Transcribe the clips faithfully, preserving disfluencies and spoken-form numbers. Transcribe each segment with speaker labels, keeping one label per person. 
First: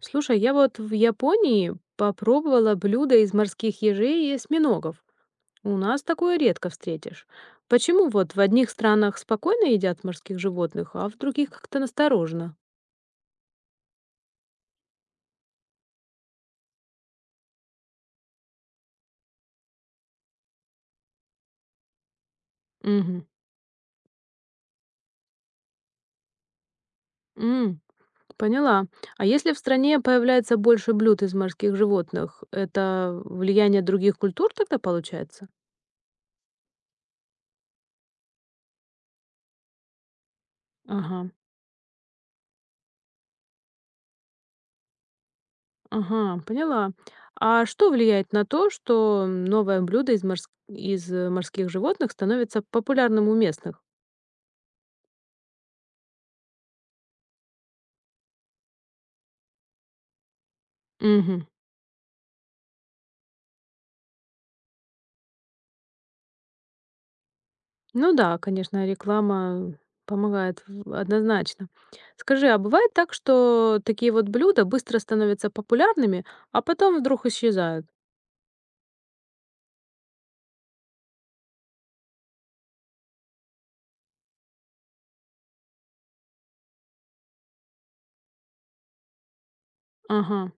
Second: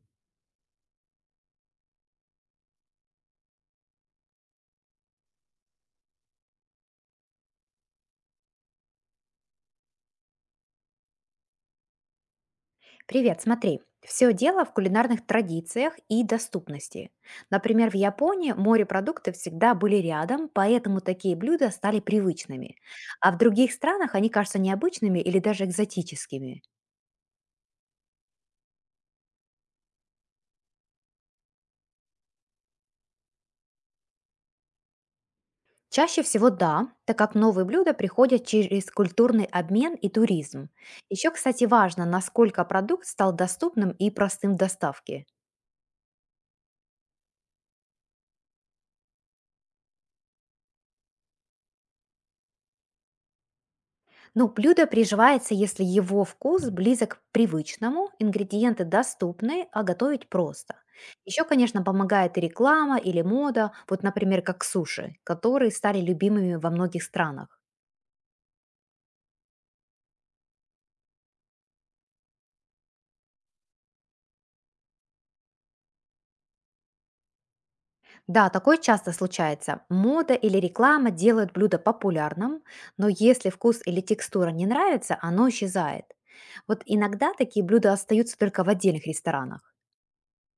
Speaker 1: Слушай, я вот в Японии попробовала блюдо из морских ежей и осьминогов. У нас такое редко встретишь. Почему вот в одних странах спокойно едят морских животных, а в других как-то насторожно?
Speaker 2: Привет, смотри. Все дело в кулинарных традициях и доступности. Например, в Японии морепродукты всегда были рядом, поэтому такие блюда стали привычными.
Speaker 1: Угу.
Speaker 2: А в других странах они кажутся необычными или даже экзотическими.
Speaker 1: Поняла. А если в стране появляется больше блюд из морских животных, это влияние других культур тогда получается?
Speaker 2: Чаще всего да, так как новые блюда приходят через культурный обмен и туризм.
Speaker 1: Ага,
Speaker 2: Еще, кстати, важно, насколько продукт стал доступным и простым в доставке.
Speaker 1: ага, поняла. А что влияет на то, что новое блюдо из морс- из э, морских животных становится популярным у местных?
Speaker 2: Ну, блюдо приживается, если его вкус близок к привычному, ингредиенты доступны, а готовить просто. Еще,
Speaker 1: Мгм.
Speaker 2: конечно, помогает и реклама, или мода, вот, например, как суши, которые стали любимыми во многих странах.
Speaker 1: Ну да, конечно, реклама помогает в однозначно. Скажи, а бывает так, что такие вот блюда быстро становятся популярными, а потом вдруг исчезают?
Speaker 2: Да, такое часто случается. Мода или реклама делают блюдо популярным, но если вкус или текстура не нравится, оно исчезает. Вот иногда такие блюда остаются только в отдельных ресторанах.
Speaker 1: Ага,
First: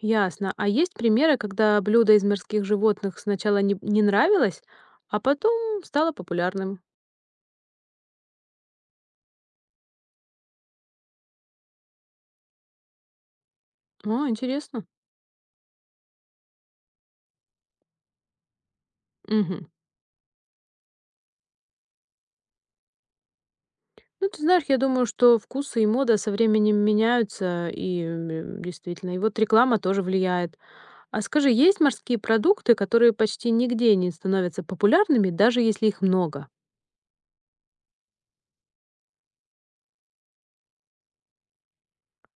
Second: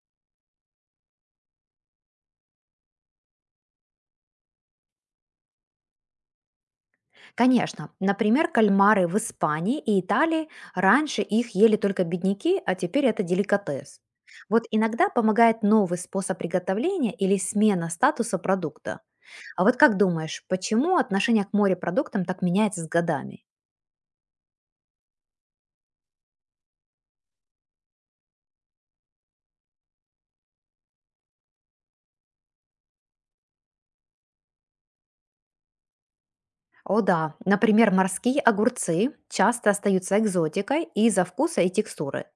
Speaker 1: ясно. А есть примеры, когда блюдо из морских животных сначала не, не нравилось, а потом стало популярным?
Speaker 2: Конечно. Например, кальмары в Испании и Италии раньше их ели только бедняки, а теперь это деликатес.
Speaker 1: О,
Speaker 2: Вот
Speaker 1: интересно.
Speaker 2: иногда помогает новый способ приготовления или смена статуса продукта. А
Speaker 1: Мгм.
Speaker 2: вот как думаешь, почему отношение к морепродуктам так меняется с годами?
Speaker 1: Ну, ты знаешь, я думаю, что вкусы и мода со временем меняются, и м, действительно, и вот реклама тоже влияет. А скажи, есть морские продукты, которые почти нигде не становятся популярными, даже если их много?
Speaker 2: О да, например, морские огурцы часто остаются экзотикой из-за вкуса и текстуры.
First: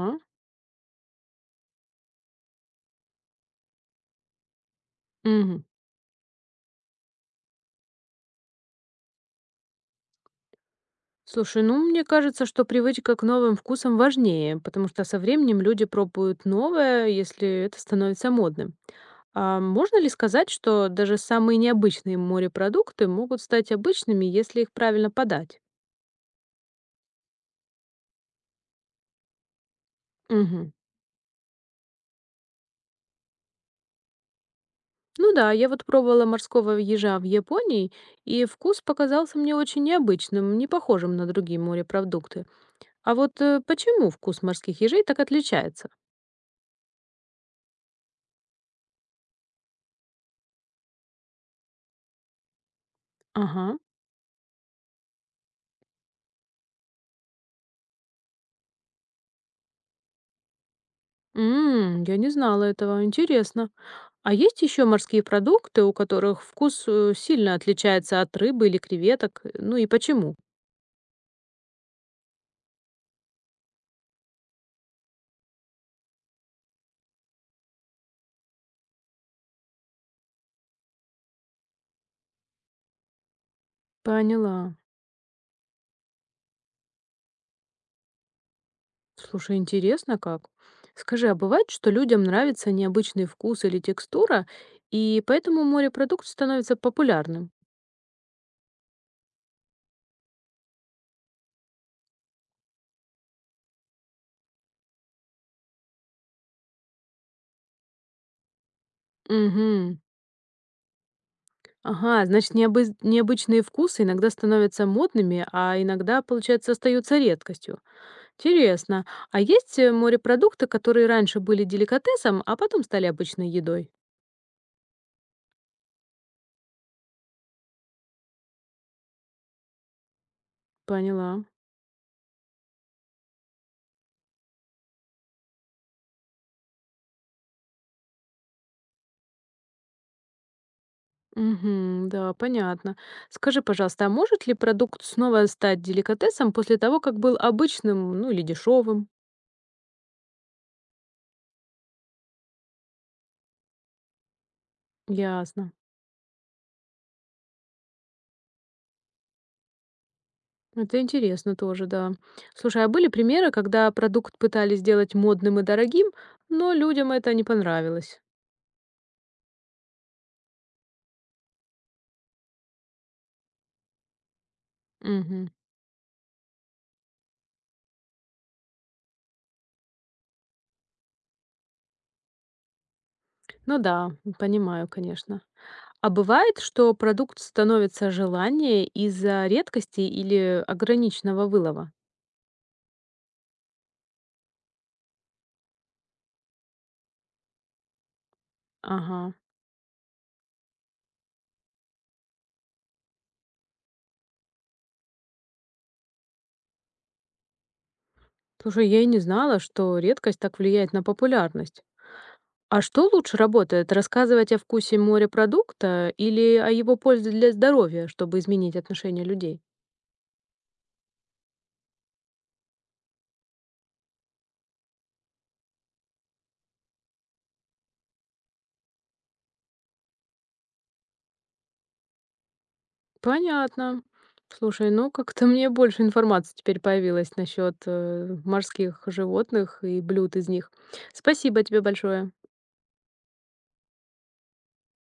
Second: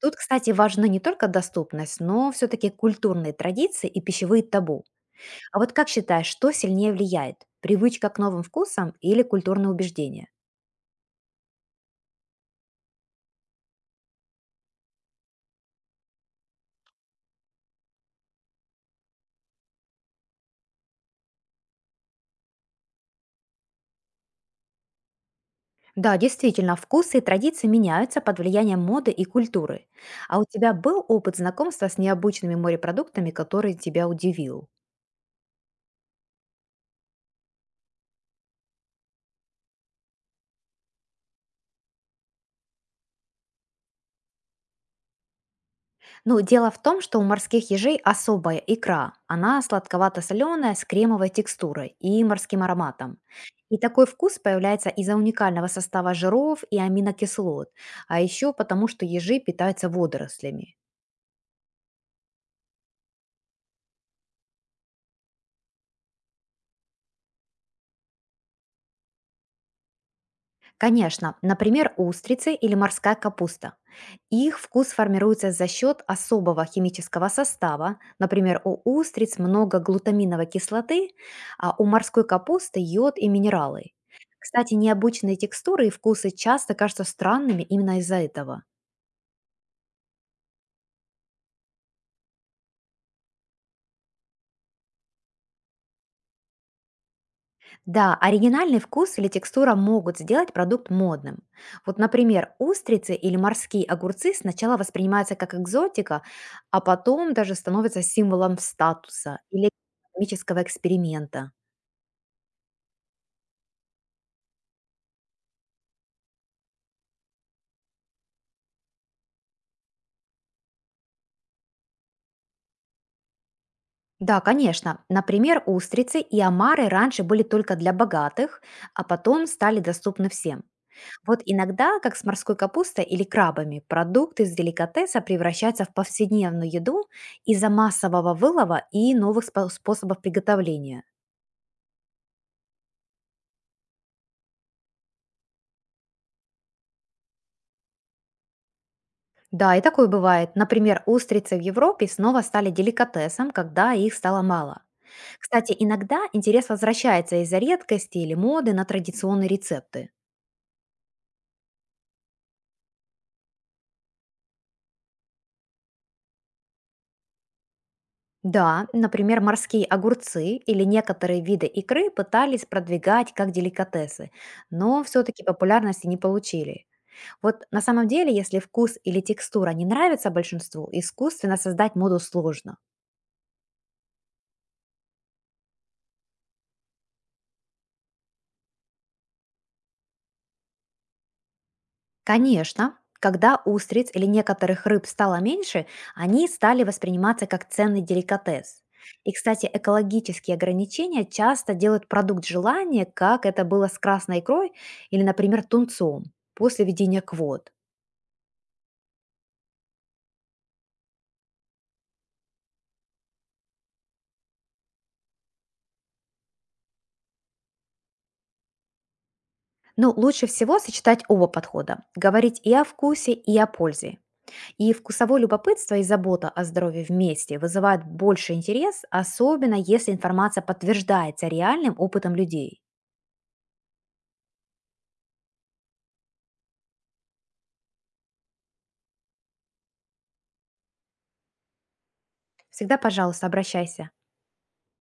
Speaker 2: Тут, кстати, важны не только доступность, но все-таки культурные традиции и пищевые табу. А
Speaker 1: Мгм.
Speaker 2: вот как считаешь, что сильнее влияет? Привычка к новым вкусам или культурные убеждения?
Speaker 1: Слушай, ну мне кажется, что привычка к новым вкусам важнее, потому что со временем люди пробуют новое, если это становится модным. А можно ли сказать, что даже самые необычные морепродукты могут стать обычными, если их правильно подать?
Speaker 2: Да, действительно, вкусы и традиции меняются под влиянием моды и культуры. А у
Speaker 1: Мгм.
Speaker 2: тебя был опыт знакомства с необычными морепродуктами, который тебя удивил?
Speaker 1: Ну да, я вот пробовала морского ежа в Японии, и вкус показался мне очень необычным, не похожим на другие морепродукты. А вот э, почему вкус морских ежей так отличается?
Speaker 2: Ну, дело в том, что у морских ежей особая икра. Она сладковато-соленая, с кремовой текстурой и морским ароматом. И
Speaker 1: Ага.
Speaker 2: такой вкус появляется из-за уникального состава жиров и аминокислот, а еще потому, что ежи питаются водорослями.
Speaker 1: М, я не знала этого. Интересно. А есть еще морские продукты, у которых вкус э, сильно отличается от рыбы или креветок? Ну и почему?
Speaker 2: Конечно, например, устрицы или морская капуста. Их вкус формируется за счет особого химического состава. Например, у устриц много глутаминовой кислоты, а у морской капусты йод и минералы. Кстати,
Speaker 1: Поняла.
Speaker 2: необычные текстуры и вкусы часто кажутся странными именно из-за этого.
Speaker 1: Слушай, интересно как. Скажи, а бывает, что людям нравится необычный вкус или текстура, и поэтому морепродукт становится популярным?
Speaker 2: Да, оригинальный вкус или текстура могут сделать продукт модным. Вот, например, устрицы или морские огурцы сначала воспринимаются как экзотика, а потом даже становятся символом статуса или
Speaker 1: Угу.
Speaker 2: экономического эксперимента.
Speaker 1: Ага, значит, необы- необычные вкусы иногда становятся модными, а иногда, получается, остаются редкостью. Интересно. А есть э, морепродукты, которые раньше были деликатесом, а потом стали обычной едой?
Speaker 2: Да, конечно. Например, устрицы и омары раньше были только для богатых, а потом стали доступны всем.
Speaker 1: Поняла.
Speaker 2: Вот иногда, как с морской капустой или крабами, продукты из деликатеса превращаются в повседневную еду из-за массового вылова и новых спо- способов приготовления.
Speaker 1: Угу, да, понятно. Скажи, пожалуйста, а может ли продукт снова стать деликатесом после того, как был обычным, ну или дешевым?
Speaker 2: Да, и такое бывает. Например, устрицы в Европе снова стали деликатесом, когда их стало мало.
Speaker 1: Ясно.
Speaker 2: Кстати, иногда интерес возвращается из-за редкости или моды на традиционные рецепты.
Speaker 1: Это интересно тоже, да. Слушай, а были примеры, когда продукт пытались сделать модным и дорогим, но людям это не понравилось?
Speaker 2: Да, например, морские огурцы или некоторые виды икры пытались продвигать как деликатесы, но все-таки
Speaker 1: Угу.
Speaker 2: популярности не получили. Вот на самом деле, если вкус или текстура не нравится большинству, искусственно создать моду сложно.
Speaker 1: Ну да, понимаю, конечно. А бывает, что продукт становится желаннее из-за редкости или ограниченного вылова?
Speaker 2: Конечно, когда устриц или некоторых рыб стало меньше, они стали восприниматься как ценный деликатес. И,
Speaker 1: Ага.
Speaker 2: кстати, экологические ограничения часто делают продукт желания, как это было с красной икрой или, например, тунцом после введения квот.
Speaker 1: Слушай, я и не знала, что редкость так влияет на популярность. А что лучше работает, рассказывать о вкусе морепродукта или о его пользе для здоровья, чтобы изменить отношение людей?
Speaker 2: Но лучше всего сочетать оба подхода– говорить и о вкусе, и о пользе. И вкусовое любопытство и забота о здоровье вместе вызывают больше интерес, особенно если информация подтверждается реальным опытом людей.
Speaker 1: Понятно. Слушай, ну как-то мне больше информации теперь появилось насчет э, морских животных и блюд из них. Спасибо тебе большое.
Speaker 2: Всегда, пожалуйста, обращайся.